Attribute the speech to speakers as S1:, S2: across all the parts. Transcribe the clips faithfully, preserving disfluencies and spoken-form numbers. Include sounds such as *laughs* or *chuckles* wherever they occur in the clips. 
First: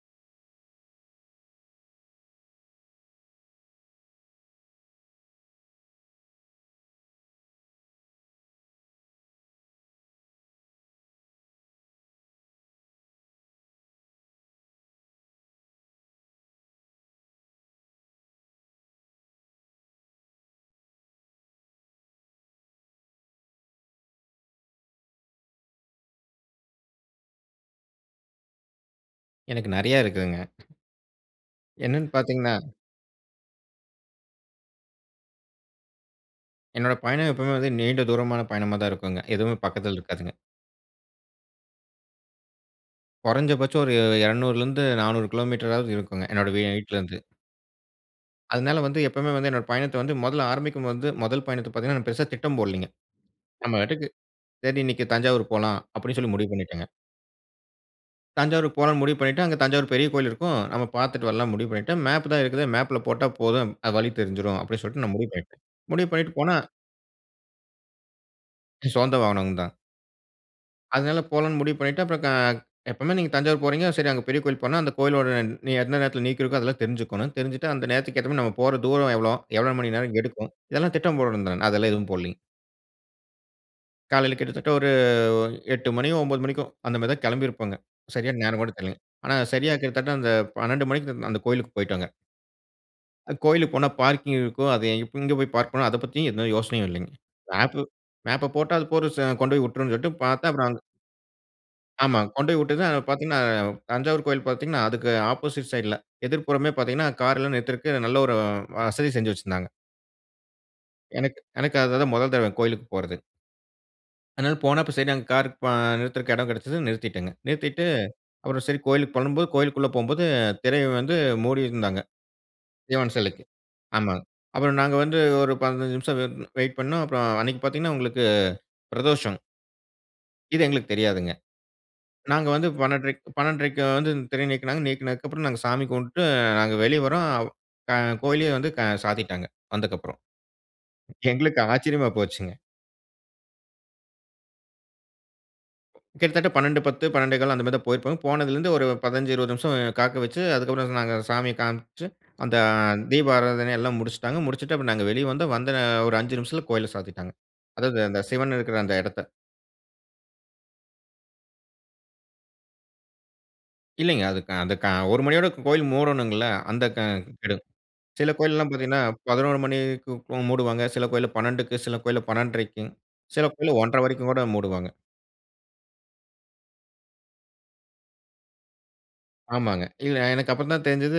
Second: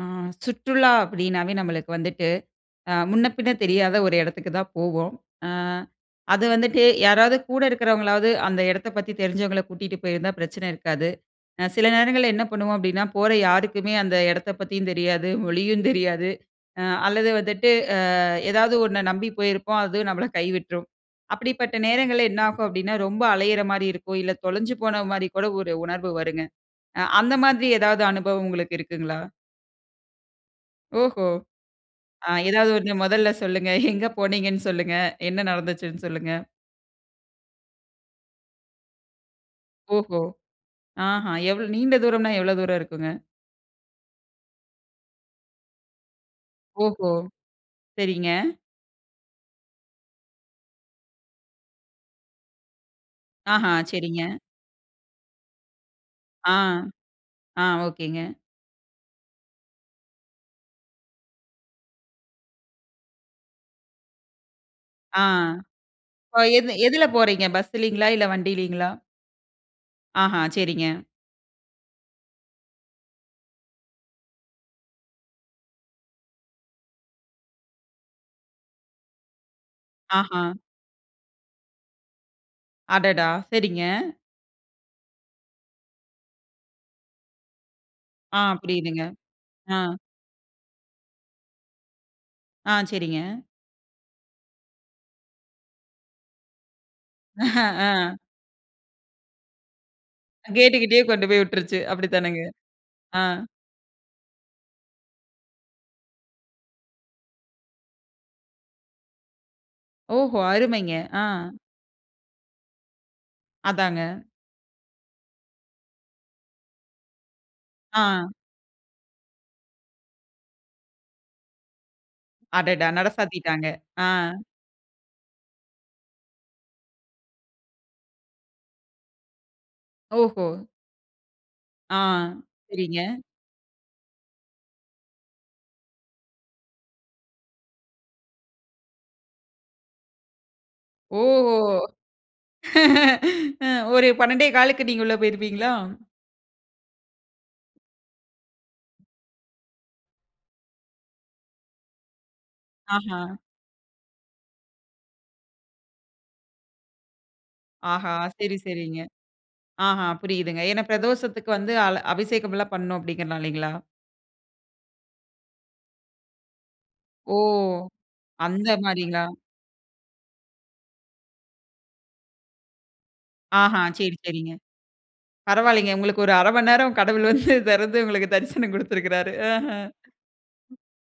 S1: ஆ சுற்றுலா அப்படினாவே நம்மளுக்கு வந்துட்டு அ முன்ன, பின்ன தெரியாத ஒரு இடத்துக்கு தான் போவோம். ஆ அது வந்துட்டு யாராவது கூட இருக்கிறவங்களாவது அந்த இடத்தப் பத்தி தெரிஞ்சவங்கள கூட்டிட்டு போயிருந்தா பிரச்சன இருக்காது. சில நேரங்கள்ள என்ன பண்ணுவோ அப்பிடின்னா போற யாருக்குமே அந்த எடத்த பத்தியு தெரியாது, மொழியு தெரியாது அல்லது வந்துட்டு ஆ ஏதாவது ஒண்ண நம்பி போயிருப்போம் அதுவு நம்மள கைவிட்ரும். அப்படிப்பட்ட நேரங்கள்ல என்னாகு அப்படின்னா ரொம்ப அலையிற மாரி இருக்கும். இல்ல தொலஞ்சு போன மாரி கூட ஒரு உணர்வு வருங்க. அந்த மாதிரி ஏதாவது அனுபவம் உங்களுக்கு இருக்குங்களா?
S2: எனக்கு நெறைய இருக்குங்க.
S1: ஓஹோ!
S2: என்னன்னு
S1: ஆ
S2: பாத்தீங்கன்னா.
S1: ஏதாவது ஒண்ணு முதல்ல சொல்லுங்க. எங்க போனீங்கனு சொல்லுங்க? என்ன நடந்துச்சுனு சொல்லுங்க?
S2: என்னோட பயண எப்பவுமே வந்து நீண்ட தூரமான பயணமா தான் இருக்குங்க. எதுவுமே பக்கத்தில
S1: ஓஹோ!
S2: இருக்காதுங்க.
S1: ஆஹா எவ் நீண்ட தூரம்னா எவ்வளோ தூர இருக்குங்க?
S2: கொறஞ்சபட்ச ஒரு இரனூறுலிருந்து நானூறு கிலோமீட்டராவது இருக்குங்க என்னோட
S1: ஓஹோ!
S2: வீட்லருந்து.
S1: சரிங்க.
S2: அதனால வந்து எப்பவுமே வந்து என்னோட பயணத்த வந்து முதல்ல ஆரம்பிக்கும் போது முதல் பயணத்த பாத்தீங்கன்னா, பெருசா திட்டம் போடலிங்க.
S1: ஆஹா,
S2: நம்ம பாட்டுக்கு
S1: சரிங்க.
S2: சரி, இன்னைக்கு தஞ்சாவூர் போலா அப்பிடின்னு சொல்லி முடிவு
S1: ஆ.
S2: பண்ணிடேங்க.
S1: ஆ. ஓகேங்க.
S2: தஞ்சாவூரு போலானு முடிவு பண்ணிட்டு அங்க தஞ்சாவூர் பெரிய கோவில் இருக்கும். நம்ம பாத்துட்டு வரலானு முடிவு பண்ணிட்டேன். மேப் தான் இருக்குதே. மேப்ல போட்டா போது அது வழி தெறிச்சுடும் அப்பிடின்னு சொல்லிட்டு நான்
S1: ஆ.
S2: முடிவு பண்ணிட்டேன். முடிவு பண்ணிட்டு
S1: இப்போ
S2: போனா.
S1: எது எதுல போறீங்க? பஸ்லங்களா இல்ல, வண்டியிலங்களா?
S2: சொந்த வாகனம் தான்.
S1: ஆஹா சரிங்க.
S2: அதனால போலான்னு முடிவு பண்ணிட்டு, அப்புறம் க எப்பவுமே நீங்க தஞ்சாவூர் போறீங்க சரி, அங்க பெரிய கோயில் போனா அந்த கோயிலோட நீ எந்த நேரத்தில நீக்கி இருக்கும், அதெல்லாம் தெரிஞ்சுக்கோணும், தெரிஞ்சிட்டு அந்த நேரத்துக்கு ஏத்த மாரி நம்ம போற தூரம் எவ்வளோ? எவ்வளவு மணி நேரம்
S1: ஆஹா!
S2: எடுக்கும்? இதெல்லாம் திட்டம் போடணும் தா அதெல்லாம் எதுவும் போடலைங்க.
S1: அடடா! சரிங்க.
S2: காலையில கிட்டத்தட்ட ஒரு எட்டு மணி ஒம்பது மணிக்கோ, அந்த மாதி தான் கெளம்பி இருப்போங்க,
S1: ஆ.
S2: சரியான நேரம் கூட தெர்லைங்க,
S1: புரியுதுங்க.
S2: ஆனா சரியா
S1: ஆ.
S2: கிட்டத்தட்ட அந்த பன்னெண்டு மணிக்கிட்ட அந்த கோயிலுக்கு போய்ட்டோங்க.
S1: ஆ. சரிங்க.
S2: அ கோயிலுக்கு போனா பார்க்கிங் இருக்கும். அது இப் எங்கே போய் பார்க் பண்ணணும், அத பத்தி எந்த யோசனையும் இல்லைங்க. மேப்பு
S1: அ.
S2: மேப்ப போட்டா, அது போற செ கொண்டோய் உட்ரும்னு சொல்ட்டு பாத்தா அப்புறம் அங்க
S1: கேட்டுகிட்டேயே கொண்டு போய் விட்டுருச்சு,
S2: ஆமா
S1: அப்படித்தானேங்க?
S2: கொண்டோய் விட்டதும் அங்க
S1: ஆ.
S2: பாத்தீங்கனா தஞ்சாவூர் கோயில் பாத்தீங்கன்னா அதுக்கு ஆப்போசைட் சைட்ல எதிர்ப்புறமே பாத்தீங்கன்னா கார் எல்லாம் நிறுத்துறக்கு நல்ல ஒரு அ வசதி செஞ்சு வச்சிருந்தாங்க.
S1: ஓஹோ! அருமைங்க! ஆ.
S2: எனக்கு எனக்கு அது தான் மொதல் தடவை கோயிலுக்கு போறது.
S1: அதாங்க.
S2: அதனால போனா அப்போ சரி, அங்க கார் பா நிறுத்துறக்கு எடம் கெடைச்சது நிறுத்திட்டேங்க. நிறுத்திட்டு
S1: ஆ.
S2: அப்புறம் சரி கோயிலுக்கு போலான்னும் போது கோயிலுக்குள்ள போம்போது திரைய வந்து மூடி இருந்தாங்க.
S1: அடடா! நட
S2: சிவன் சிலைக்கு.
S1: சாத்திட்டாங்க. ஆ.
S2: ஆமாங்க. அப்புறம் நாங்க வந்து ஒரு பதினஞ்சு நிமிஷம் வ் வெயிட் பண்ணோம், அப்புறம் அன்னைக்கு பாத்தீங்கன்னா, உங்களுக்கு பிரதோஷம்.
S1: ஓஹோ!
S2: இது எங்களுக்கு தெரியாதுங்க.
S1: ஆ
S2: நாங்க வந்து
S1: சரிங்க.
S2: பன்னட்ரைக் பன்னட்ரைக்கு வந்து திரை நீக்குனாங்க. நீக்குனதுக்கு அப்புறம் நாங்க சாமி கும்பிட்டுட்டு நாங்க வெளியே வரோம். அ கோயிலயே வந்து சாத்திட்டாங்க, வந்தக்கு அப்புறம்.
S1: ஓ!
S2: எங்களுக்கு ஆச்சரியமா போச்சுங்க.
S1: *laughs* ஒரு பன்னண்டே காலுக்கு நீங்க உள்ளே போயிருப்பீங்களா?
S2: கிட்டத்தட்ட, பன்னண்டு பத்து பன்னெண்டே கால் அந்த மாதிரி தான் போயிருப்போங்க. போனதில இருந்து ஒரு பதினஞ்சு இருபது நிமிஷம் காக்க வெச்சு, அதுக்கு அப்புறம் சொன்னாங்க, சாமிய காண்ப்ச்சு, அந்த அ
S1: ஆஹா.
S2: தீப ஆராதனை எல்லாம் முடிச்சிட்டாங்க, முடிச்சிட்டு அப்றம் நாங்க வெளிய வந்தோம். வந்த ஒரு அஞ்சு நிமிஷத்தில கோயில சாத்திட்டாங்க, அதாவது
S1: ஆஹா
S2: அந்த சிவன்
S1: சரி,
S2: இருக்கிற அந்த
S1: சரிங்க.
S2: எடத்த.
S1: ஆஹ புரியுதுங்க, ஏன்னா பிரதோஷத்துக்கு வந்து அல அபிஷேகம்லாம் பண்ணணும் அப்படிங்கிறதுனாலைங்களா?
S2: இல்லைங்க, அது க அந்த க ஒரு மணியோட கோயிலு மூடனுங்கல்ல! அந்த க
S1: ஓ!
S2: கடும் சில
S1: அந்த
S2: கோயில்லலாம் பாத்தீங்கனா
S1: மாரிங்களா?
S2: பதினொறு மணிக்கு மூடுவாங்க, சில கோயில்ல பன்னண்டுக்கு, சில கோயில்ல பன்னண்றைக்குங் சில கோயில்ல
S1: ஆஹா.
S2: ஒன்ற
S1: சரி,
S2: வரைக்கும் கூட
S1: சரிங்க,
S2: மூடுவாங்க.
S1: பரவால்லைங்க, உங்களுக்கு ஒரு இ அறை மணி நேரம் கடவுள் வந்து தேறந்து உங்களுக்கு தரிசனம் குடுத்திருக்கிறாரு. அஹா.
S2: ஆமாங்க, இல்ல எனக்கு அப்புறம் தான் தெரிந்தது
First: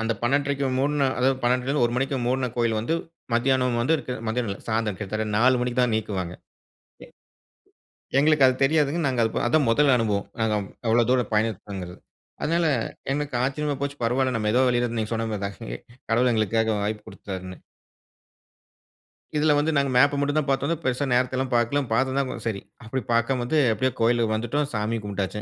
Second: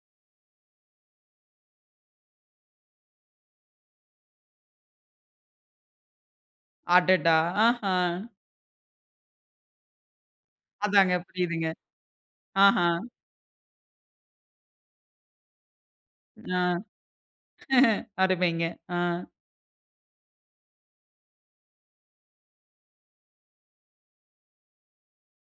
S2: அந்த பன்னண்றை க்கு மூடின அதாவது பன்னண்டுலருந்து ஒரு மணிக்கு மூடின கோயில் வந்து மத்தியானம் வந்து இருக்கு மத்தியானம் இல்ல சாயந்தரம். கிட்டத்தட்ட நாலு மணிக்கு தான் நீக்குவாங்க.
S1: அடடா! ஆஹா.
S2: எ எங்களுக்கு அது தெரியாதுங்க நாங்க அது பா அதான் மொதல் அனுபவம், நாங்க வ் அவ்வளவு
S1: அதாங்க
S2: தூரம்
S1: புரியுதுங்க,
S2: பயணம்பண்ணதுல. அதனால
S1: ஆஹா.
S2: எங்களுக்கு ஆச்சரியமா போச்சு, பரவால்ல, நம்ம ஏதோ வெளியிலருந்து நீங்க சொன்னது மாரிதான் *chuckles* கடவுள்
S1: ஆ.
S2: எங்களுக்காக வாய்ப்பு குடுத்தாருன்னு.
S1: *chuckles* அருமைங்க! ஆ.
S2: இதில வந்து நாங்க மேப்ப மட்டும் தான் பாத்தோங்க, பெரிசா நேரத்தல்லாம் பாக்கல, பாத்திருந்தா ம சரி. அப்படி பாக்காம வந்து, எப்டியோ கோயில்ல வந்துட்டோம், சாமிய கும்புடாச்சு.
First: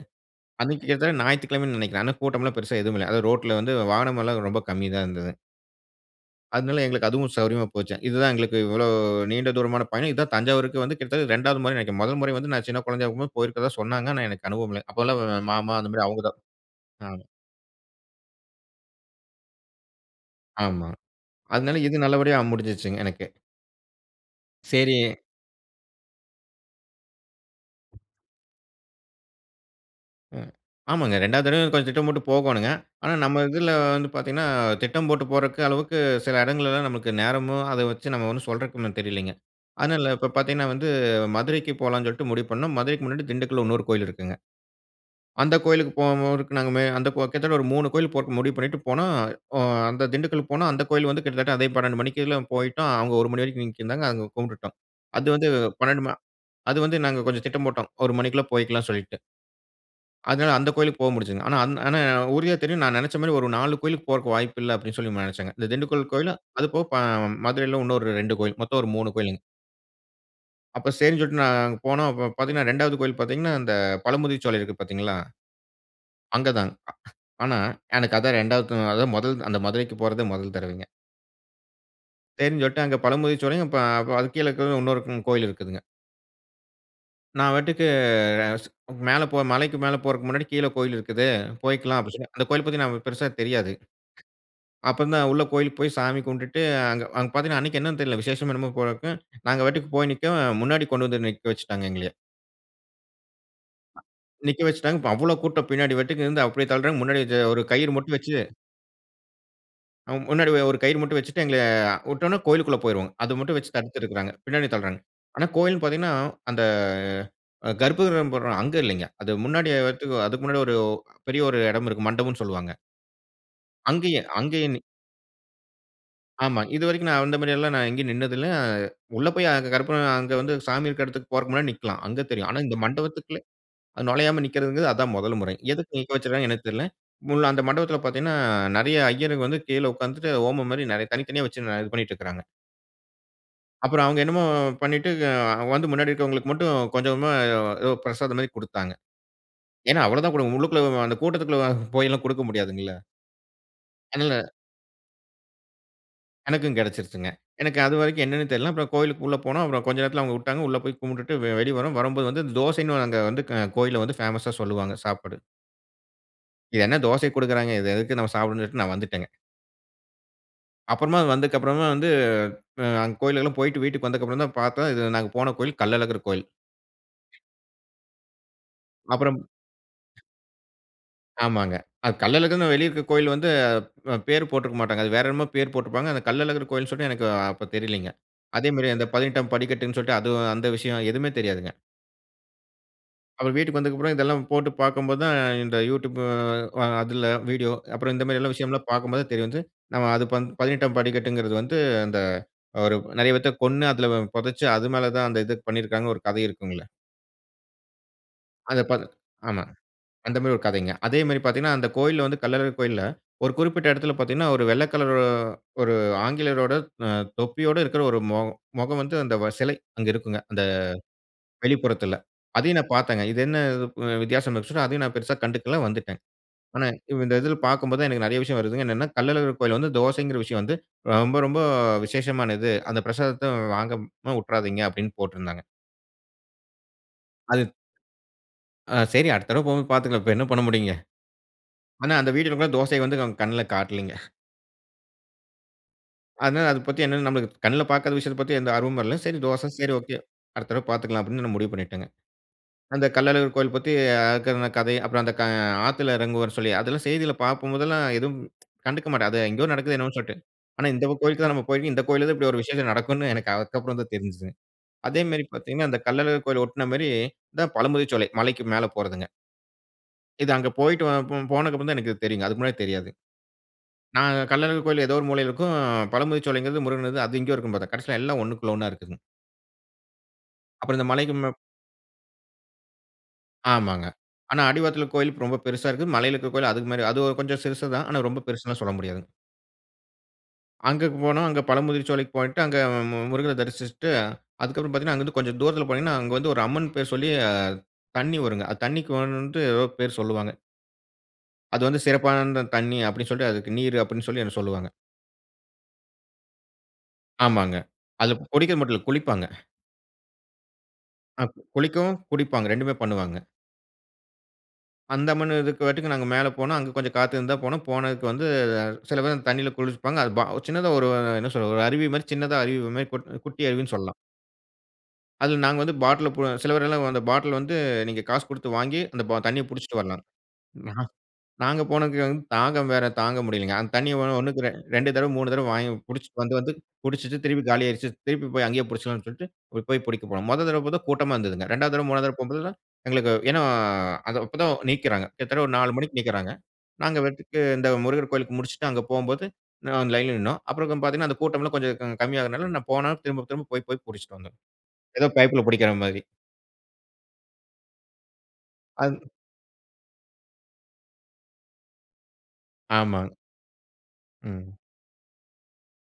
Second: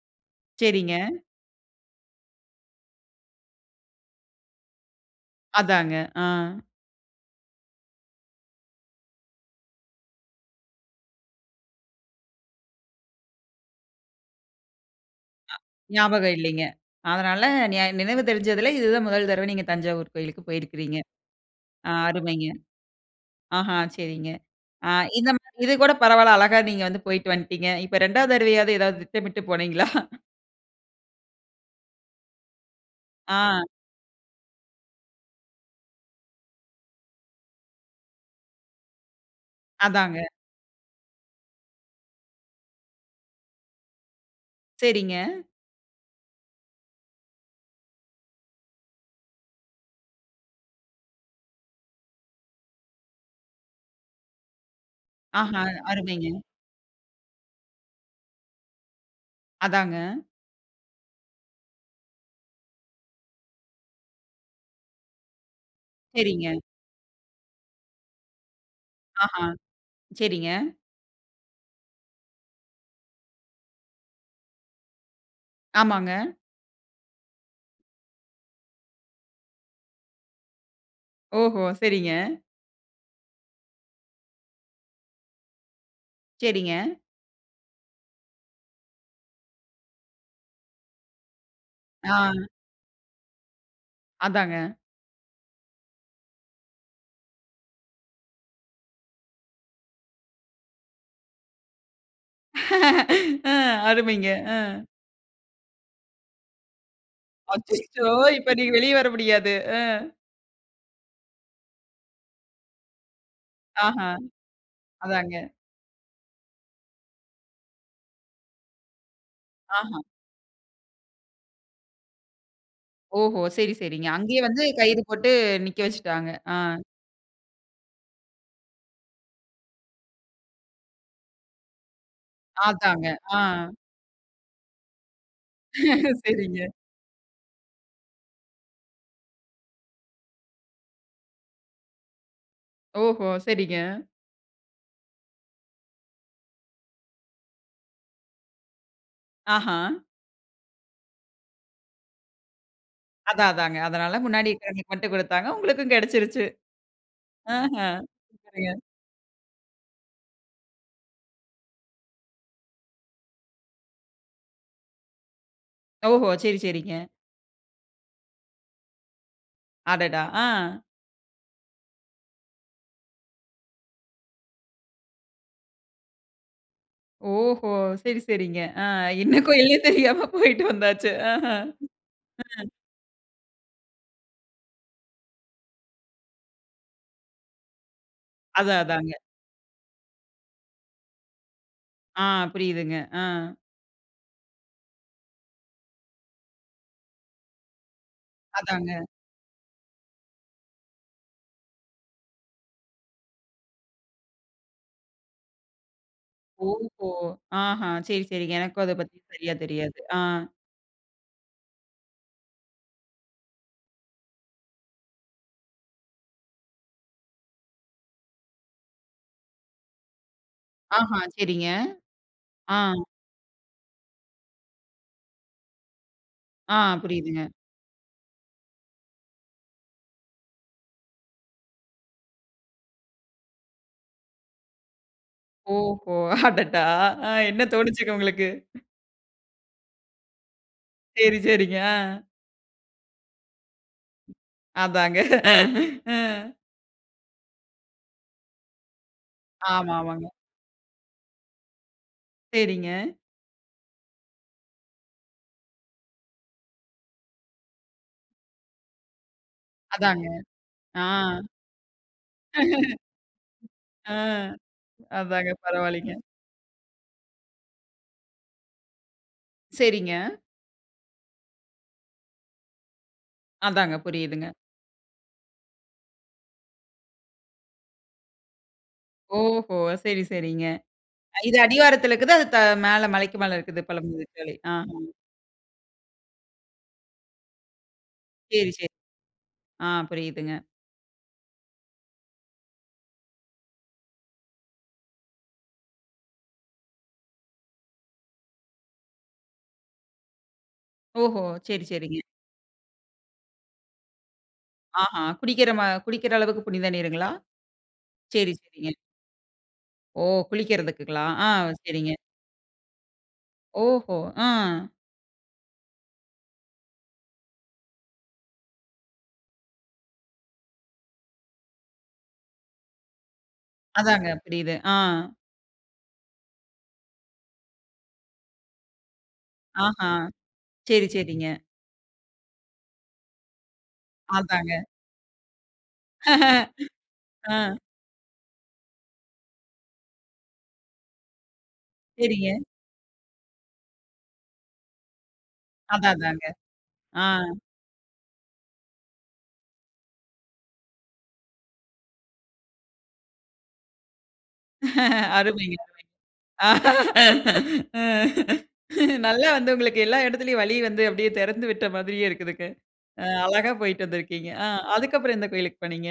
S2: அன்னைக்கு
S1: சரிங்க.
S2: கிட்டத்தட்ட ஞாயித்துக்கிழமைனு நினைக்கிறேன், அதனா கூட்டம் எல்லாம் பெரிசா எதுவும் இல்ல. அதாவது ரோட்ல வந்து வாகனம் எல்லாம் ரொம்ப கம்மி தான் இருந்துது.
S1: அதாங்க அ.
S2: அதனால எங்களுக்கு அதுவும் சௌரியமா போச்சு, இது தான் எங்களுக்கு இவ்வளோ நீண்ட தூரமான பயணம். இது தான் தஞ்சாவூருக்கு வந்து கிட்டத்தட்ட இரண்டாவது முறைன்னு நெனைக்கிறேன். மொதல் முறை வந்து நான் சின்ன குழந்தையாருக்கும் போயிருக்கிறதா சொன்னாங்க, ஆனா எனக்கு அனுபவம் இல்ல. அப்போல்லாம் ஒ
S1: அ
S2: மாமா அந்த மாரி அவுங்க
S1: ஞாபகம்
S2: தான்
S1: இல்லைங்க,
S2: ஆமா.
S1: அதனால நியா நினைவு தெரிஞ்சதில இதுதான் மொதல் தரவ நீங்க தஞ்சாவூர் கோயிலுக்கு
S2: ஆமா.
S1: போயிருக்கிறீங்க.
S2: அதனால
S1: அ
S2: இது நல்லபடியா அ
S1: அருமைங்க!
S2: முடிஞ்சிடுச்சுங்க எனக்கு.
S1: ஆஹா சரிங்க. அ
S2: சேரி
S1: இந்த மாரி இது கூட பரவாயில்ல, அழகா நீங்க வந்து போயிட்டு வன்ட்டீங்க. இப்போ ரெண்டாவது தரவையாவது, ஏதாவது திட்டமிட்டு போனீங்களா?
S2: ம் ஆமாங்க ரெண்டாவது தடவையும் கொஞ்சம் திட்டம் போட்டு போகோணுங்க. ஆனா நம்ம
S1: ஆ.
S2: இதில வந்து பாத்தீங்கன்னா, திட்டம் போட்டு போறக்கு அளவுக்கு சில இடங்கள்லலாம் நமக்கு நேரமும், அத வச்சு நம்ம ஒண்ணும் சொல்றக்கு ஒண்ணும் தெரியலைங்க. அதனால
S1: அதாங்க.
S2: இப்போ பாத்தீங்கன்னா வந்து, மதுரைக்கு போலான்சொல்ட்டு முடிவு பண்னோம். மதுரைக்கு முன்னாடி திண்டுக்கல்ல இன்னொரு கோயில் இருக்குங்க.
S1: சரிங்க.
S2: அந்த கோயிலுக்கு போகும் போதுக்கு நாங்க அந்த கோ கிட்டத்தட்ட ஒரு மூணு கோயில் போட்டு முடிவு பண்ணீட்டு போனோம். ஒ அந்த திண்டுக்கல் போனோம் அந்த கோவில் வந்து கிட்டத்தட்ட அதே பன்னண்டு மணிக்கேலாம் போய்ட்டோம். அவுங்க ஒரு மணி வரைக்கும் நீக்கிருந்தாங்க, அங்க கும்புட்டுட்டோம். அது வந்து
S1: ஆஹா.
S2: பன்னண்டு ம
S1: அருமைங்க!
S2: அது வந்து நாங்க கொஞ்சம் திட்டம் போட்டோம். ஒரு மணிக்குள்ள போய்க்கலாம் சொல்லீட்டு.
S1: அதாங்க.
S2: அதனால அந்த கோயிலுக்கு போ முடிஞ்சதுங்க. ஆனா, அந் ஆனா உறுதியா தெரியும். நான் நெனச்ச மாரி ஒரு நாலு கோயிலுக்கு போறக்கு வாய்ப்பு இல்ல, அப்பிடின்னு சொல்லி *unintelligible* நெனச்சாங்க. இந்த திண்டுக்கல் கோயிலும்,
S1: சரிங்க.
S2: அதுபோக ப மதுரைல இன்னொரு ரெண்டு கோயில். மொத்தம் ஒரு மூனு கோயிலுங்க.
S1: ஆஹா! சரிங்க.
S2: அப்ப செரின்னு சொல்ட்டு நான் அங்க போனோம், ப பாத்தீங்கன்னா இரண்டாவது கோயில் பாத்தீங்கன்னா, அந்த பழமுதிர்ச்சோலை இருக்கு பாத்தீங்களா?
S1: ஆமாங்க.
S2: அங்க தான் ஆனா, எனக்கு அதான் ரெண்டாவது த அதான் மொதல் அந்த மதுரைக்கு போறதே முதல் தடவைங்க.
S1: ஓஹோ! சரிங்க.
S2: சரின்னு சொல்ட்டு அங்க பழமுதிர்சோலையும், பா ப அது கீழ இருக்குறதும் இன்னொரு கு கோயில் இருக்குதுங்க.
S1: சரிங்க.
S2: நான் பாட்டுக்கு மேல போ மலைக்கு மேல போறக்கு முன்னாடி, கீழ கோயில் இருக்குது. போயிக்கலாம் அப்பிடி சொல்லி,
S1: ஆ.
S2: அந்த கோயில் பாத்தீங்கன்னா நமக்கு பெருசா தெரியாது.
S1: அதாங்க.
S2: அப்பந்தான் உள்ள கோயிலுக்கு போய் சாமி கும்ட்டுட்டு, அங்க, அங்க பாத்தீங்கன்னா, அன்னக்கி என்னன்னு தெரில. விசேஷமோ! என்னம்மோ! போலருக்கு. நாங்க வாட்டுக்கு போய் நிக்கோம். முன்னாடி கொண்டு வந்து நிக்க வச்சுட்டாங்க, எங்களய.
S1: *laughs* அ
S2: அ
S1: அருமைங்க.
S2: நிக்க
S1: அ.
S2: வச்சுட்டாங்க. இப்ப அவ்ள கூட்டம். பின்னாடி வெட்டுக்கு இருந்து அப்பஜடி தள்ளுறாங்க. முன்னாடி *unintelligible* ஒரு கயிறு
S1: அச்சச்சோ!
S2: மட்டும் வச்சி
S1: இப்ப நீங்க வெளிய வர முடியாது. அ.
S2: அம் முன்னாடி ஒ ஒரு கயிறு மட்டும் வச்சிட்டு, எங்கள உட்டோன்ன கோயிலுக்குள்ள போயிருவோங்க. அத மட்டும் வெச்சு தடுத்து
S1: ஆஹா!
S2: இருக்குறாங்க. பின்னாடி தள்றாங்க.
S1: அதாங்க.
S2: ஆனா, கோயில்ன்னு பாத்தீங்கன்னா அந்த அ கர்ப்பகிரகம் போட்றோம், அங்க இல்லங்க. அது முன்னாடி
S1: ஆஹா!
S2: வர்றதுக்கு அதுக்கு முன்னாடி ஒரு பெரிய ஒரு இடம் இருக்கு. மண்டபம்ன்னு சொல்லுவாங்க.
S1: ஓஹோ! சரி, சரிங்க.
S2: அங்கேயே,
S1: அங்கேயே வந்து
S2: அங்கேயேனு
S1: கயிறு போட்டு நிக்க வச்சுட்டாங்க. ஆ.
S2: ஆமா, இதுவரைக்கும் நான் அந்த மாரியெல்லாம் நான் எங்கேயும் நின்னது இல்ல. உள்ள போய் அங்க கற்பூரம் அங்க வந்து சாமி இருக்க இடத்துக்கு போறக்கு முன்னாடி நிக்கலாம், அங்க தெரியும். ஆனா இந்த
S1: ஆதாங்க ஆ.
S2: மண்டபத்துக்குள்ள அ நுழையாம நிற்கிறதுங்குறது, அதான் முதல் முறை. எதுக்கு நிக்க வச்சுருக்காங்கன்னு
S1: சரிங்க.
S2: எனக்கு தெரியல. முள் அந்த மண்டபத்துல பார்த்தீங்கன்னா, நெறைய ஐயர்ங்க வந்து கீழ உட்கார்ந்துட்டு ஹோமம் மாரி, நெறை தனித்தனியா வச்சு நா இது பண்ணிட்டு இருக்குறாங்க.
S1: ஓஹோ, சரிங்க.
S2: அப்புறம் அவங்க என்னமோ பண்ணிட்டு அ வந்து முன்னாடி இருக்கவங்களுக்கு மட்டும் கொஞ்ச கொஞ்சமா ஏதோ பிரசாதம் மாரி குடுத்தாங்க.
S1: ஆஹா.
S2: ஏன்னா, அவ்வளோ தான் குடுக்க உள்ளுக்குள்ள அந்த கூட்டத்துக்குள்ள போய்லாம் குடுக்க முடியாதுங்கல்ல.
S1: அதான் அதாங்க. அதனால
S2: அதனால
S1: முன்னாடி இருக்கவங்களுக்கு மட்டும் குடுத்தாங்க, உங்களுக்கும் கெடைச்சிருச்சு.
S2: எனக்கும் கெடைசிருச்சுங்க. எனக்கு
S1: ஆஹ.
S2: அது வரைக்கும் என்னனே தெரில.
S1: *unintelligible*
S2: அப்புறம் கோயிலுக்கு உள்ள போனோம், அப்புறம் கொஞ்சம் நேரத்துல அவங்க வுட்டாங்க. உள்ள போய் கும்புட்டுட்டு வெ வெளிய வரோம், வரும்போது வந்து அந்த தோசைன்னு வ அங்க வந்து க கோயில்ல வந்து பேமஸா சொல்லுவாங்க சாப்பாடு.
S1: ஓஹோ. சரி,
S2: "இது
S1: சரிங்க.
S2: என்ன தோசைய குடுக்குறாங்க. இது எதுக்கு நம்ம சாப்டணும்?" சொல்லிட்டு நான் வந்துட்டேங்க.
S1: அடடா, அ.
S2: அப்புறமா அது வந்ததுக்கு அப்புறமா வந்து, ஆ அங்க கோயிலுக்கெல்லாம் போயிட்டு வீட்டுக்கு வந்ததுக்கு அப்புறம் தான் பார்த்தோம், இதுல நாங்க போன கோயில் கள்ளழகர் கோயில்.
S1: ஓஹோ. சரி, சரிங்க. அ என்ன
S2: அப்புறம்.
S1: கோயில்னே தெரியாம போயிட்டு வந்தாச்சு. ஆஹ.
S2: ஆமாங்க. அது
S1: அ.
S2: கள்ளழகர்னு வெளிய இருக்க கோயில் வந்து, அ பேர் போட்டுருக்க மாட்டாங்க. அது வேற என்னமோ பேர் போட்டுருப்பாங்க. அந்த கள்ளழகர் கோயில் சொல்ட்டு எனக்கு அப்ப தெரிலங்க. அதே
S1: அதான்,
S2: மாரி அந்த
S1: அதாங்க.
S2: பதினெட்டாம் படிக்கட்டுன்னு சொல்லிட்டு, அது அந்த விஷயம் எதுவுமே தெரியாதுங்க.
S1: ஆ, புரியுதுங்க. அ.
S2: அப்புறம் வீட்டுக்கு வந்ததுக்கப்புறம் இதெல்லாம் போட்டுப் பார்க்கும் போதான், இந்த யூடியூப் அ அதுல வீடியோ, அப்புறம் இந்த மாரி எல்லாம் விஷயம்லாம்
S1: அதாங்க.
S2: பார்க்கும் போதான் தெரிய வந்தது. நம்ம அது பதினெட்டுஆம் படி கட்டுங்கிறது வந்து அந்த, "ஒரு நறைய பேர்த்தக் கொன்னு, அதுல பொதச்சு, அது மேலதான் அந்த இதப் பண்ணிருக்காங்க" ஒரு கதை இருக்குங்கல.
S1: ஓஹோ! ஆஹா! சரி, சரிங்க. எனக்கும்
S2: அந்த
S1: அத
S2: பத
S1: பத்தி சரியா
S2: ஆமா.
S1: தெரியாது. ஆ.
S2: அந்த மாரி ஒரு கதைங்க. அதே மாரி பாத்தீங்கன்னா, அந்த கோயில்ல வந்து கள்ளழகர் கோயில்ல ஒரு குறிப்பிட்ட எடத்துல பாத்தீங்கன்னா, ஒரு வெள்ள கலரு ஒரு ஆங்கிலேயரோட அ தொப்பியோட இருக்ற ஒரு மொ மொகம் வந்து அந்த செலை அங்க இருக்குங்க, அந்த
S1: ஆஹ, சரிங்க.
S2: வெளிப்புறத்துல.
S1: ஆ.
S2: அதையும் நான் பார்த்தேங்க. "இது என்ன புது வித்தியாசம்" இருந்துச்சுனா, அதையும் நான் பெருசா கண்டுக்கல, வந்துட்டேன்.
S1: ஆ
S2: ஆனா இந்த
S1: புரியுதுங்க.
S2: இதுல பார்க்கும் போதான் எனக்கு நறைய விஷயம் வருதுங்க. என்னன்னா கள்ளழகர் கோயில்ல வந்து தோசைங்கிற விஷயம் வந்து, ரொம்ப ரொம்ப விசேஷமானது. அந்த "பிரசாதத்த வாங்காம வுட்றாதீங்க" அப்டின்னு போட்டுருந்தாங்க.
S1: ஓஹோ! *laughs* அடடா! அ என்ன
S2: அது
S1: தோணிச்சுங்க உங்களுக்கு?
S2: ஆ சரி அடுத்த தடவ போகும் போது பாத்துக்கலாம். இப்ப என்ன பண்ண முடியும்ங்க.
S1: சரி, சரிங்க,
S2: ஆனா
S1: அ.
S2: அந்த வீடியோலலாம் தோசைய வந்து கண்ணுல காட்லைங்க.
S1: அதாங்க. *chuckles* அ.
S2: அதனால அது பத்தி என்ன நம்மளுக்கு கண்ணுல பாக்காத விஷயத்தப் பத்தி எந்த ஆர்வமும் இல்ல. "சரி தோச, சரி ஓகே.
S1: ஆமாமாங்க.
S2: அடுத்த தடவ பாத்துக்கலாம்" அப்டின்னு நான் முடிவு பண்ணிட்டேங்க.
S1: சரிங்க.
S2: அந்தக் கள்ளழகர் கோயில் பத்தி அ இருக்குற கதை, அப்புறம் அந்த ஆத்துல எறங்குவார்னு சொல்லி, அதெல்லாம் செய்திள்ல பார்க்கும் போதெல்லாம் எதும், கண்டுக்க மாட்டேன். அது எங்கயோ நடக்குது என்னமோன்னு
S1: அதாங்க.
S2: சொல்ட்டு. ஆனா
S1: ஆ.
S2: "இந்தக் கோயிலுக்குதான் நாம போயிருக்கோம். இந்தக் கோயில்லதான் இப்டி ஒரு விசேஷம்
S1: *laughs*
S2: நடக்கும்னு" எனக்கு அப்புறம்தான்
S1: ஆ
S2: தெரிஞ்சதுங்க. அதே மெரி
S1: அதாங்க
S2: பாத்தீங்கன்னா, அந்தக்
S1: பரவால்லைங்க.
S2: கள்ளழகர் கோயில ஒட்ன மாரி இந்த பழமுதிர்சோலை மலைக்கு மேல போறதுங்க.
S1: சரிங்க.
S2: இது அங்க போய்ட்டு போ போனதுக்கு அப்புறம் தான் எனக்கு தெரியுங்க, அதுக்கு முன்னாடி தெரியாது.
S1: அதாங்க,
S2: நான்
S1: புரியுதுங்க.
S2: கள்ளர் கோவிலில ஏதோ ஒரு மூலையில இருக்கும், பழமுதிர்ச்சோலைங்கிறது முருகன் அது இங்கேயும் இருக்கும்னு பார்த்தேன், கடைசியில எல்லாம் ஒன்னுக்குள் ஒன்னா இருக்குங்க.
S1: ஓஹோ சரி, சரிங்க.
S2: அப்புறம் இந்த மலைக்கு
S1: இது அடிவாரத்தில இருக்குது. அது தா மேல மலைக்கு மேலே இருக்குது
S2: ஆமாங்க,
S1: பழமுதிர்சோலை.
S2: ஆனா
S1: ஆ
S2: அடிவாரத்தில கோவில் ரொம்ப பெரிசா இருக்கு, மலையில இருக்கிற கோவில் அது மாதிரி அது கொஞ்சம் சிருசுதான், ஆனா, ரொம்ப
S1: சரி,
S2: பெரிசுனு
S1: சரி.
S2: சொல்ல முடியாதுங்க.
S1: ஆ புரியுதுங்க.
S2: அங்கு போனோம் அங்கு பழமுதிர்சோலைக்கு போய்ட்டு அங்கு முருகர தரிசிச்சிட்டு, அதற்கு அப்புறம் பார்த்தீங்கனா அங்கே இருந்து கொஞ்சம் தூரத்தில போனீங்கனா, அங்கு வந்து ஒரு அம்மன் பேர் சொல்லி தண்ணீ வருங்க, அது தண்ணீக்குவன்ட்டு ஏதோ பேர் சொல்வாங்க.
S1: ஓஹோ!
S2: அது
S1: சரி
S2: வந்து
S1: சரிங்க.
S2: சிறப்பான தண்ணீ அப்படினு சொல்லிட்டு அதுக்கு நீர் அப்படினு சொல்லி என்னை சொல்வாங்க.
S1: ஆஹ குடிக்கிற மா குடிக்கிற அளவுக்கு புனித நீருங்களா?
S2: ஆமாங்க, அதில
S1: சரி,
S2: குடிக்கிறது மட்டும்
S1: சரிங்க.
S2: இல்ல, குளிப்பாங்க.
S1: ஓ! குளிக்கிறதற்குங்களா?
S2: அ
S1: ஆ சரிங்க.
S2: குளிக்கவும், குடிப்பாங்க, இரண்டுமே பண்ணுவாங்க.
S1: ஓஹோ! ஆ.
S2: அந்தமன்ட்டுக்கும் நாங்க மேலே போனோம், அங்கு கொஞ்சம் காத்து இருந்தால போனோம், போனதுக்கு வந்து சில பேர் தண்ணீல குளிப்பாங்க, அது சின்னதா ஒரு என்ன சொல்றது ஒரு அருவி மாரி சின்னதா அருவி மாரி கொட் குட்டி அருவினு சொல்லலாம்.
S1: அதாங்க, புரிது. ஆ.
S2: அதில நாங்க வந்து பாட்டில சில பேர் எல்லாம் அந்த பாட்டில வந்து, நீங்க காசு கொடுத்து வாங்கி, அந்த தண்ணீய பிடிச்சிட்டு
S1: ஆஹா,
S2: வரலாம்.
S1: சரி,
S2: *unintelligible*
S1: சரிங்க.
S2: நாங்க போனது வந்து தாகம் வேற தாங்க முடியலிங்க, அந்த தண்ணீ ஒன்னுக்கு
S1: அதாங்க.
S2: இரண்டு தடவை மூனு தடவை வாங்கி பிடிச்சு வந்து வந்து
S1: *chuckles*
S2: பிடிச்சிட்டு திருப்பி
S1: ஆ.
S2: காலி ஆயிடுச்சு, திருப்பி போய் அங்கேயே பிடிச்சு கொள்ளலாம்னு சொல்லிட்டு, அங்க போய் பிடிக்க போனோம், முதல் தடவை கூட்டமா இருந்ததுங்க, இரண்டாவது தடவை, மூனாவது தடவை
S1: சரிங்க.
S2: போகும்போது, எங்களுக்கு ஏனா அப்போ தான் நீக்கிறாங்க, கிட்டத்தட்ட ஒரு நாலு
S1: அதான்,
S2: மணிக்கு
S1: அதாங்க.
S2: நீக்கிறாங்க, நாங்க
S1: ஆ
S2: பாட்டுக்கு இந்த முருகர் கோவிலுக்கு முடிச்சிட்டு, அங்கு போகும்போது லைன்ல நின்னோம், அப்புறம் பார்த்தீங்கனா, அந்த கூட்டம் எல்லாம் கொஞ்சம் கம்மியாகதால நான் போனாலும் திரும்ப திரும்ப போய், போய் பிடிச்சிட்டு வந்தோம், ஏதோ
S1: *laughs*
S2: பைப்ல
S1: அருமைங்க,
S2: பிடிக்கிற மாரி.
S1: அருமை.
S2: அது
S1: நல்லா வந்து உங்களுக்கு எல்லா இடத்திலும் வலி வந்து அப்படியே திறந்துவிட்ட மாதிரியே இருக்குதுங்க. அ
S2: ஆமாங்க.
S1: அழகா போயிட்டு வந்திருக்கிங்க, ஆ
S2: ம்.
S1: அதுக்கு அப்புறம் எந்த கோவிலுக்கு போனீங்க?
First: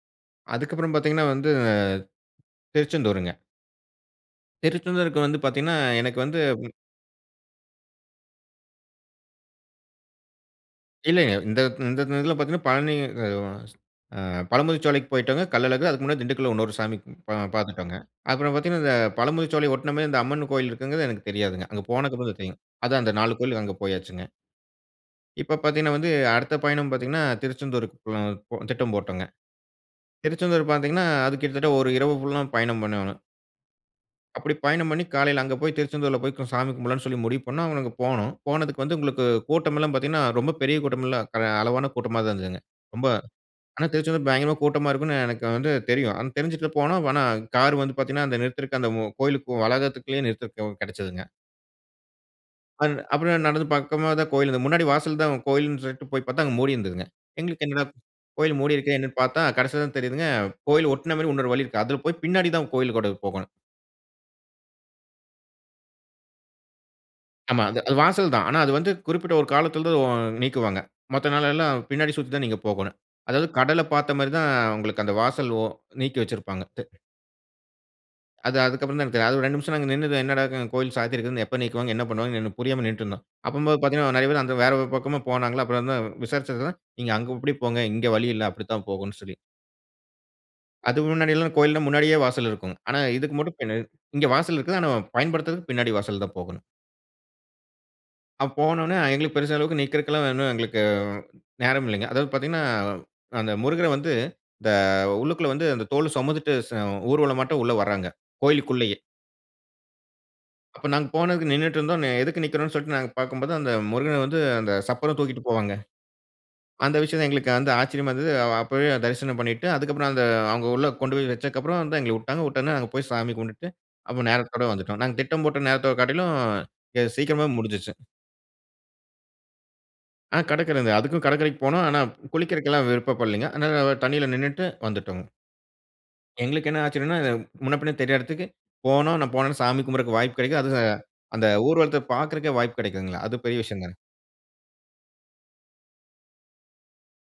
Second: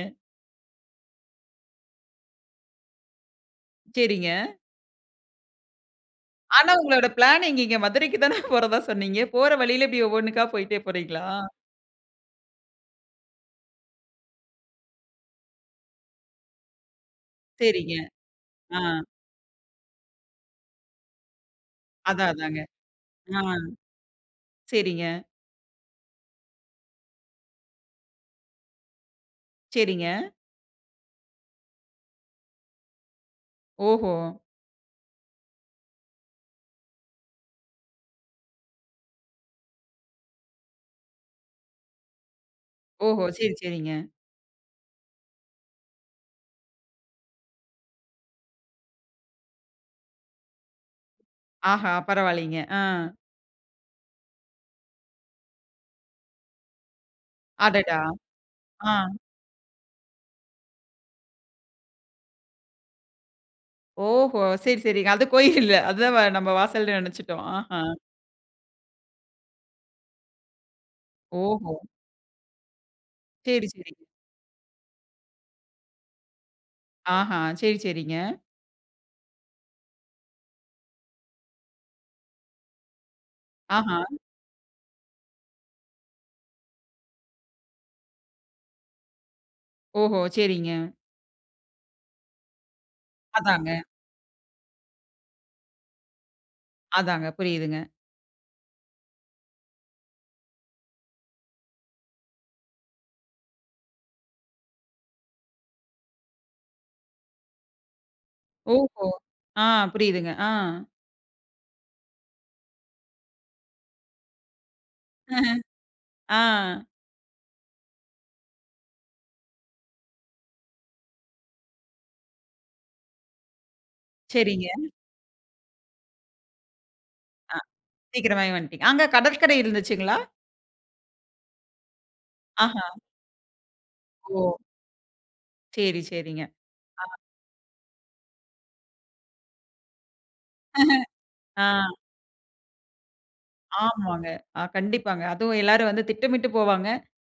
S2: அதுக்கப்புறம் பார்த்தீங்கனா, வந்து திருச்செந்தூருங்க.
S1: சேரிங்க.
S2: திருச்செந்தூருக்கு வந்து பாத்தீங்கனா, எனக்கு வந்து,
S1: ஆனா உங்களோட பிளான் எங்கங்கே மதுரைக்கு தான போறதா சொன்னீங்க? போற வழியில இப்படி ஒவ்வொன்னுக்கா போயிட்டே போறீங்களா?
S2: இல்லங்க. இந்த இந்த இதுல பாத்தீங்கனா பழனி ஆ பழமுதிர்ச்சோலைக்கு போய்டோங்க. கள்ளழகு அதுக்கு முன்னாடி திண்டுக்கல்லுல இன்னொரு சாமி
S1: சேரிங்க,
S2: பார்த்துட்டோங்க. அப்புற
S1: ஆ.
S2: பார்த்தீங்கனா, இந்த பழமுதிர்ச்சோலை ஒட்டின மேரி இந்த அம்மன் கோவில் இருக்குங்கிறது எனக்கு தெரியாதுங்க. அங்க
S1: அதா
S2: போனதுகப்புற தான்
S1: அதாங்க.
S2: தெரியும். அதா அந்த நாலு
S1: ஆ.
S2: கோயிலுக்கு அங்க போயாச்சுங்க.
S1: சேரிங்க.
S2: இப்ப பார்த்தீங்கனா வந்து அடுத்த பயணம் பார்த்தீங்கனா திருச்செந்தூருக்கு பி திட்டம் போட்டோங்க.
S1: சேரிங்க.
S2: திருச்செந்தூர் பார்த்தீங்கனா அது கிட்டத்தட்ட ஒரு இரவு ஃபுல்லா பயணம் பண்னோனு.
S1: ஓஹோ!
S2: அப்படி பயணம் பண்ணி காலையில அங்க போய் திருச்செந்தூர்ல போய் சாமி கும்பிடலாம்னு சொல்லி முடிவு பண்ணா, அவங்க அங்க போனோம். போனதுக்கு வந்து உங்களுக்கு கூட்டமெல்லா பார்த்தீங்கனா, ரொம்ப பெரிய கூட்டமெல்லாம் அளவான கூட்டமா தான் இருந்ததுங்க. ரொம்ப
S1: ஓஹோ! சேரி,
S2: ஆனா
S1: சேரிங்க.
S2: திருச்செந்தூர் பயங்கரமா கூட்டமா இருக்குனு எனக்கு வந்து தெரியும். ஆனா தெருஞ்சுட்டு போனோம். ஆனா கார் வந்து, பார்த்தீங்கனா அந்த நிறுத்திருக்கு அந்த கோவிலுக்கு போற வளாகத்திற்குள்ளயே நிறுத்தருக்கு கெடச்சதுங்க.
S1: ஆஹா, பரவாலீங்க. அ.
S2: அன் அப்புறம் நடந்து பக்கமா தான் கோவில் இருந்தது. முன்னாடி வாசல்ல தான் கோவில்னு சொல்ட்டு போய் பார்த்தா, அங்க மூடியிருந்ததுங்க. எங்களுக்கு என்னடா
S1: அடடா!
S2: கோவில் மூடியிருக்குதே
S1: ஆ.
S2: என்னனு பார்த்தா கடைசியில தான் தெரியுதுங்க. கோவில் ஒட்ன மாரி இன்னொரு வழி இருக்கு. அதுல போய் பின்னாடி தான் கோவிலுக்கோட போகணும்.
S1: ஓஹோ! சேரி, சேரிங்க அது கோயில் இல்ல அதுதான் நம்ம வாசல்ன்னு நினைச்சிட்டோம்.
S2: ஆமா.
S1: ஆஹா!
S2: அது அது வாசல் தான். ஆனா அது வந்து குறிப்பிட்ட ஒரு காலத்துல *unintelligible* நீக்குவாங்க. மத்த
S1: ஓஹோ!
S2: நாளெல்லாம் பின்னாடி சுத்தி தான் நீங்க போகணும். அதாவது
S1: சேரி,
S2: கடல
S1: சேரி.
S2: பார்த்தமாரி தான் உங்களுக்கு அந்த வாசல், ஓ நீக்கி வச்சிருப்பாங்க *unintelligible*
S1: ஆஹா! சேரி, சேரிங்க.
S2: அது, அதுக்கப்புறம் தான் எனக்கு தெரியும். அது ரெண்டு நிமிஷம் நின்னு தான் என்னடா! *unintelligible* கோவில் சாத்தி இருக்குது. எப்ப நீக்குவாங்க என்ன பண்ணுவாங்கன்னு புரியாம நின்னுட்டு இருந்தோம். அப்பம்போது
S1: ஆஹா.
S2: பார்த்தீங்கன்னா, நிறைய பேரு அந்த வேற ஒரு பக்கமும் போனாங்களா, அப்புறம் வந்து விசாரிச்சதுல, நீங்க அங்க இப்பிடி போங்க, இங்கு வழி இல்ல, அப்பிடி தான் போகணும்னு சொல்லி
S1: ஓஹோ! சேரிங்க.
S2: அது முன்னாடி எல்லாம் கோவில்லாம் முன்னாடியே வாசல் இருக்குங்க. ஆனா, இதுக்கு மட்டும்
S1: அதாங்க.
S2: பின்ன இங்க வாசல் இருக்குது. ஆனா, பயன்படுத்துறதுக்கு பின்னாடி வாசல் தான் போகணும்.
S1: அதாங்க. புரியுதுங்க.
S2: அ, போனவுனே எங்களுக்கு பெரிசா அளவுக்கு நிக்குறக்குல்லாம் ஒன்னும் எங்களுக்கு நேரம் இல்லங்க. அதாவது பார்த்தீங்கன்னா, அந்த முருகர வந்து இந்த உள்ளுக்குள்ள வந்து அந்த தோலு சுமந்துட்டு ச ஊர்வல மாட்டம் உள்ளே வராங்க. கோவிலுக்குள்ளேயே!
S1: ஓஹோ! ஆ. புரியுதுங்க. ஆ.
S2: அப்ப நாங்க போனதுக்கு நின்னுட்டு இருந்தோம், அ எதுக்கு நிக்கிறோன்னு சொல்ட்டு நாங்க பார்க்கும்போது அந்த முருகன வந்து அந்த சப்பரம் தூக்கிட்டு போவாங்க.
S1: *laughs* ஆ.
S2: அந்த விஷயம் தான் எங்களுக்கு வந்து ஆச்சரியமா இருந்தது. அ அப்பவே தரிசனம் பண்ணிட்டு அதுக்கப்பறம் அந்த அவுங்க உள்ள கொண்டு போய் வெச்சதுக்கு அப்புறம் வந்து எங்கள உட்டாங்க உட்ட உடனே நாங்க போயி சாமி கும்புட்டு அப்ப நேரத்தோட
S1: சேரிங்க.
S2: வந்துட்டோம். நாங்க திட்டம் போட்ட நேரத்தோட காட்டிலும், எ சீக்கிரமா
S1: அ,
S2: முடிஞ்சிருச்சி.
S1: சீக்கிரமாவே வந்ட்டீங்க. அங்க கடற்கரை இருந்துச்சுங்களா?
S2: ஆன கடற்கரை இந்த அதுக்கும் கடற்கரைக்கும் போனோம். ஆனா,
S1: ஆஹா!
S2: குளிக்கிறக்குலாம் விருப்பப் படலேங்க. அதனால அ தண்ணீல
S1: ஓ!
S2: நின்னுட்டு வந்துட்டோங்க.
S1: செரி, செரிங்க.
S2: எங்களுக்கு என்ன
S1: அ,
S2: ஆச்சரியம்னா, இது முன்ன பின்ன தெரியாத எடத்துக்கு போனோம், நான் போனவொனே சாமி கும்பிறக்கு வாய்ப்பு கெடைக்குது, அது அ
S1: *laughs*
S2: அந்த
S1: ஆ.
S2: ஊர்வலத்த பாக்குறதுக்கே வாய்ப்பு கெடைக்குதுங்கல்ல, அது பெரிய விஷயம் தான்.
S1: ஆமாங்க. அ கண்டிப்பாங்க. அதுவும் எல்லாரும் வந்து திட்டமிட்டு போவாங்க.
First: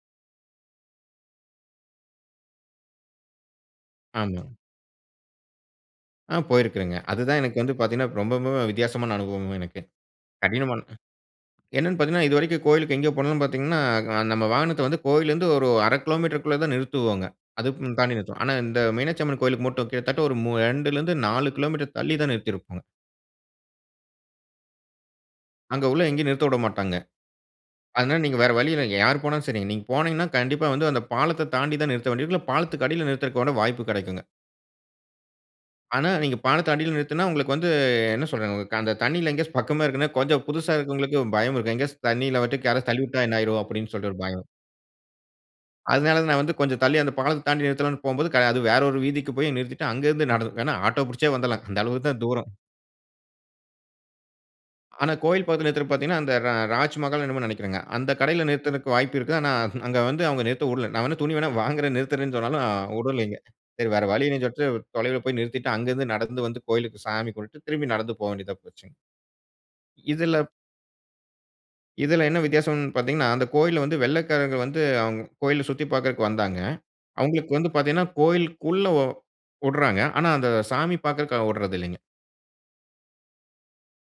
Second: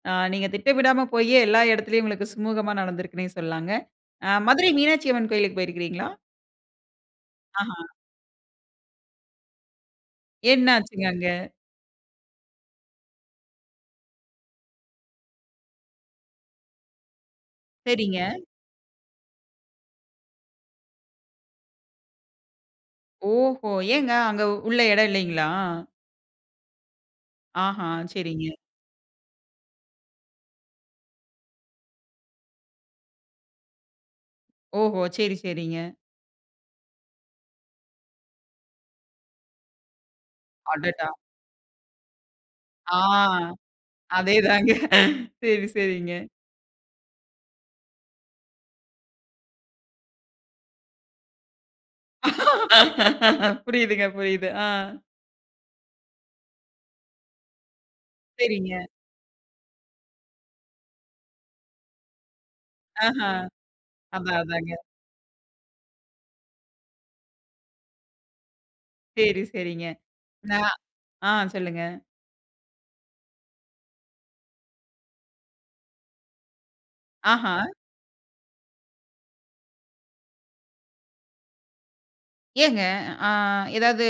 S1: அ நீங்க திட்டமிடாம போயே, எல்லா எடத்திலயும் உங்களுக்கு சுமுகமா நடந்திருக்குன்னே சொல்லலாங்க. அ
S2: ஆமா.
S1: மதுரை மீனாட்சியம்மன் கோயிலுக்கு போயிருக்கிறீங்களா?
S2: ஆ போயிருக்கிறேன்ங்க. அது தான் எனக்கு வந்து
S1: ஆஹா!
S2: பாத்தீங்கன்னா, ரொம்ப, ரொம்பம்பவே வித்தியாசமான அனுபவம் எனக்கு.
S1: என்ன
S2: கடினமானதுங்க.
S1: ஆச்சுங்க அங்க?
S2: என்னனு பாத்தீங்கன்னா இது வரைக்கும் கோயிலுக்கு எங்க போனாலும் பாத்தீங்கன்னா, நம்ம வாகனத்த வந்து கோயில்ல இருந்து ஒரு அரை கிலோ மீட்டருக்கு உள்ள தான் நிறுத்துவோங்க, அதுக்கும் தாண்டி
S1: சரிங்க.
S2: நிறுத்த மாட்டோம். ஆனா, இந்த மீனாட்சியம்மன் கோயிலுக்கு மட்டும் கிட்டத்தட்ட ஒரு மூ ரெண்டுலருந்து நாலு கிலோ மீட்டர் தள்ளி தான் நிறுத்தி இருக்கோம்.
S1: ஓஹோ! ஏங்க, அங்க உள்ள எடம் இல்லைங்களா?
S2: அங்க உள்ள எங்கயும் நிறுத்த விட மாட்டாங்க.
S1: ஆஹா!
S2: அதனால நீங்க
S1: சரிங்க.
S2: வேற வழி இல்ல. யார் போனாலும் சரி, நீங்க போனீங்கன்னா கண்டிப்பா வந்து அந்த பாலத்த தாண்டி தான் நிறுத்த வேண்டியது இருக்கும். இல்ல, பாலத்துக்கு அடில நிறுத்துறதுக்கான வாய்ப்பு கெடைக்குங்க.
S1: ஓஹோ! சரி, சரிங்க.
S2: ஆனா, நீங்க பாலத்துக்கு அடில நிறுத்துனா உங்களுக்கு வந்து, என்ன சொல்றதுங்க, அந்த தண்ணில எங்கயாச்சு பக்கமா இருக்குதுன்னா கொஞ்சம் புதுசா
S1: அடடா!
S2: இருக்குறவங்களுக்கு பயம் இருக்கும், எங்கயாச்சு தண்ணில விட்டு யாராச்சு
S1: ஆ
S2: தள்ளி விட்டா என்ன ஆயிரும் அப்பிடின்னு சொல்லிட்டு ஒரு பயம்.
S1: அதேதாங்க. சரி, சரிங்க.
S2: அதனால, நான் வந்து கொஞ்சம் தள்ளி, அந்த பாலத்த தாண்டி நிறுத்தலாம்னு போம்போது, கடை அது வேற ஒரு வீதிக்கு போய் நிறுத்திட்டு, அங்க இருந்து நடந்து, இல்லன்னா ஆட்டோ புடிச்சே வந்துடலாம். அந்த அளவுக்கு தான் தூரம்.
S1: புரியுதுங்க, புரியுது. அ.
S2: ஆனா, கோயில் பக்கத்துல வந்து நிறுத்தனும்னு பார்த்தீங்கன்னா, அந்த ரா ராஜ் மஹால் என்னமோ நெனைக்கிறேங்க, அந்த கடைல
S1: செரிங்க.
S2: நிறுத்துறதுக்கு வாய்ப்பு இருக்குது, ஆனா, *chuckles* அங்க வந்து அவங்க நிறுத்த விடல, நான் வேணா துணி வேணா வாங்குறேன், நிறுத்தறேன்னு சொன்னாலும்
S1: ஆஹா!
S2: வுடலைங்க. சரி. வேற வழி
S1: அதான்,
S2: இல்லன்னு
S1: அதாங்க.
S2: சொல்லிட்டு, தொலைவில போய் நிறுத்திட்டு, அங்கருந்து நடந்து வந்து கோயிலுக்கு சாமி கும்பிட்டுட்டு திரும்பி நடந்து போக வேண்டியதா போச்சுங்க.
S1: செரி, செரிங்க.
S2: இதுல
S1: நான் ஆ சொல்லுங்க.
S2: இதுல என்ன வித்தியாசம்னு பார்த்தீங்கன்னா, அந்த கோயில்ல வந்து வெள்ளைக்காரங்க வந்து அவங்க கோயில சுத்தி பாக்குறதுக்கு வந்தாங்க. அவங்களுக்கு
S1: ஆஹா!
S2: வந்து பாத்தீங்கன்னா கோயிலுக்குள்ள ஒ வுடுறாங்க, ஆனா, அந்த சாமி பாக்குறதுக்கு அ விடுறது இல்லைங்க.
S1: ஏங்க. அ ஏதாவது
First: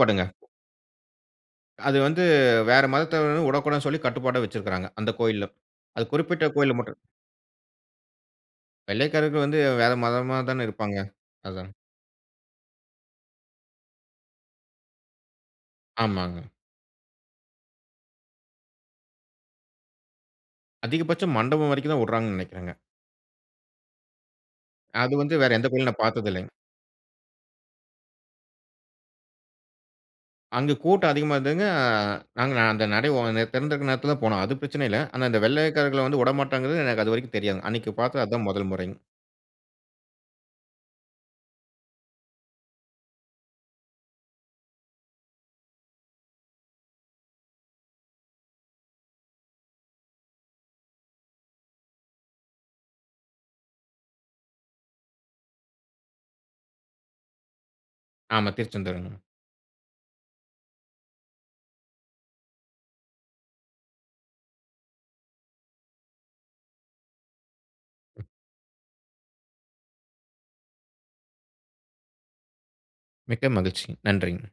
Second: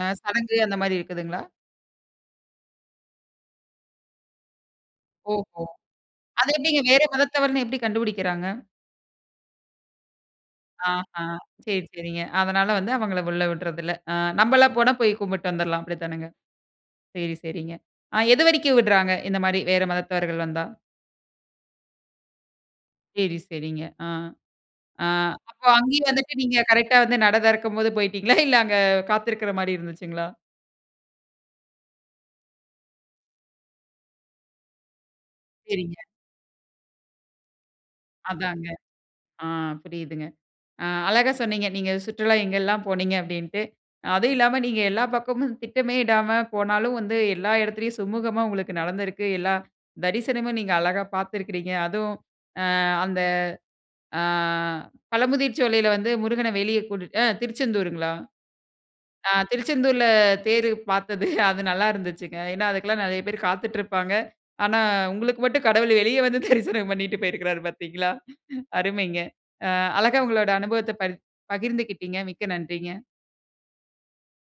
S1: அ சடங்கு அந்தமாரி, இருக்குதுங்களா?
S2: அது வந்து, வேற மதத்த வுடக்கூடாதுனு சொல்லி, கட்டுப்பாட வச்சுருக்கிறாங்க. அந்த கோயில்லும்.
S1: ஓஹோ!
S2: அது குறிப்பிட்ட
S1: அது
S2: கோயில்ல
S1: எப்பிடிங்க?
S2: மட்டும்.
S1: வேற மதத்தவர்ன்னு எப்பிடி கண்டுபிடிக்கிறாங்க?
S2: வெள்ளைக்காரர்கள் வந்து, வேத மதமா தான இருப்பாங்க.
S1: ஆஹா!
S2: அதான்.
S1: சேரி, சரிங்க. அதனால வந்து, அவங்கள உள்ள விட்றதில்ல. அ, நம்பளா போனா, போய் கும்பிட்டு வந்துர்லாம். அப்பிடித்தானங்க.
S2: ஆமாங்க.
S1: சேரி, சரிங்க. ஆ, எது வரைக்கும் விட்றாங்க. இந்தமாரி, வேற மதத்தவர்கள் வந்தா?
S2: அதிகபட்சம் மண்டபம் வரைக்குதான் வுட்றாங்க நெனக்கேறங்க.
S1: சேரி. சேரிங்க. ஆ, ஆ
S2: அது வந்து, வேற
S1: அப்ப
S2: எந்த கோயிலும் நான்
S1: அங்கேயும் வந்துட்டு,
S2: பார்த்ததில்லங்க.
S1: நீங்க கரெக்ட்டா வந்து, நட திறக்கம்போது போயிட்டீங்களா? இல்ல, அங்க காத்திருக்கிறமாரி இருந்துச்சுங்களா?
S2: அங்க, கூட்டம் அதிகமா இருந்ததுங்க. அ நாங்க, அந்த நடை *unintelligible* திறந்திருக்கிற நேரத்தில தான் போனோம். அது பிரச்சன இல்ல. ஆனா, அந்த
S1: சரிங்க.
S2: வெள்ளையக்காரர்கள வந்து விடமாட்டாங்கறது. எனக்கு அதுவரைக்கும் தெரியாதுங்க. அன்னக்கி பாத்தது அதுதான்
S1: அதாங்க.
S2: முதல் முறைங்க.
S1: ஆ, புரியுதுங்க. அ, அழகா சொன்னீங்க. நீங்க, சுற்றுலா எங்கெல்லாம் போனீங்க, அப்பிடின்ட்டு. அ அதுவும் இல்லாம, நீங்க எல்லா பக்கமும் திட்டமே இடாம போனாலும், வந்து எல்லா இடத்துலயும் சுமூகமா உங்களுக்கு நடந்திருக்கு. எல்லா தரிசனமும், நீங்க அழகா பார்த்துக்கிறீங்க. அதுவும் அ, அந்த அ, பழமுதிர்சோலையில வந்து, முருகன வெளிய கூட்டிட் அ, திருச்செந்தூருங்களா?
S2: ஆமா. திருச்செந்தூருங்க.
S1: அ, திருச்செந்தூர்ல தேரு பாத்தது அது நல்லா இருந்துச்சுங்க. ஏனா, அதுக்குலாம் நெறய பேரு காத்திட்ருப்பாங்க. ஆனா, உங்களுக்கு மட்டும், கடவுள் வெளிய வந்து, தரிசனம் பண்ணிட்டு போயிருக்குறாரு, பாத்தீங்களா அருமைங்க. அ, அழகா உங்களோட அனுபவத்த பரி பகிர்ந்துகிட்டீங்க. மிக்க நன்றிங்க.
S2: மிக்க மகிழ்ச்சி. நன்றிங்க.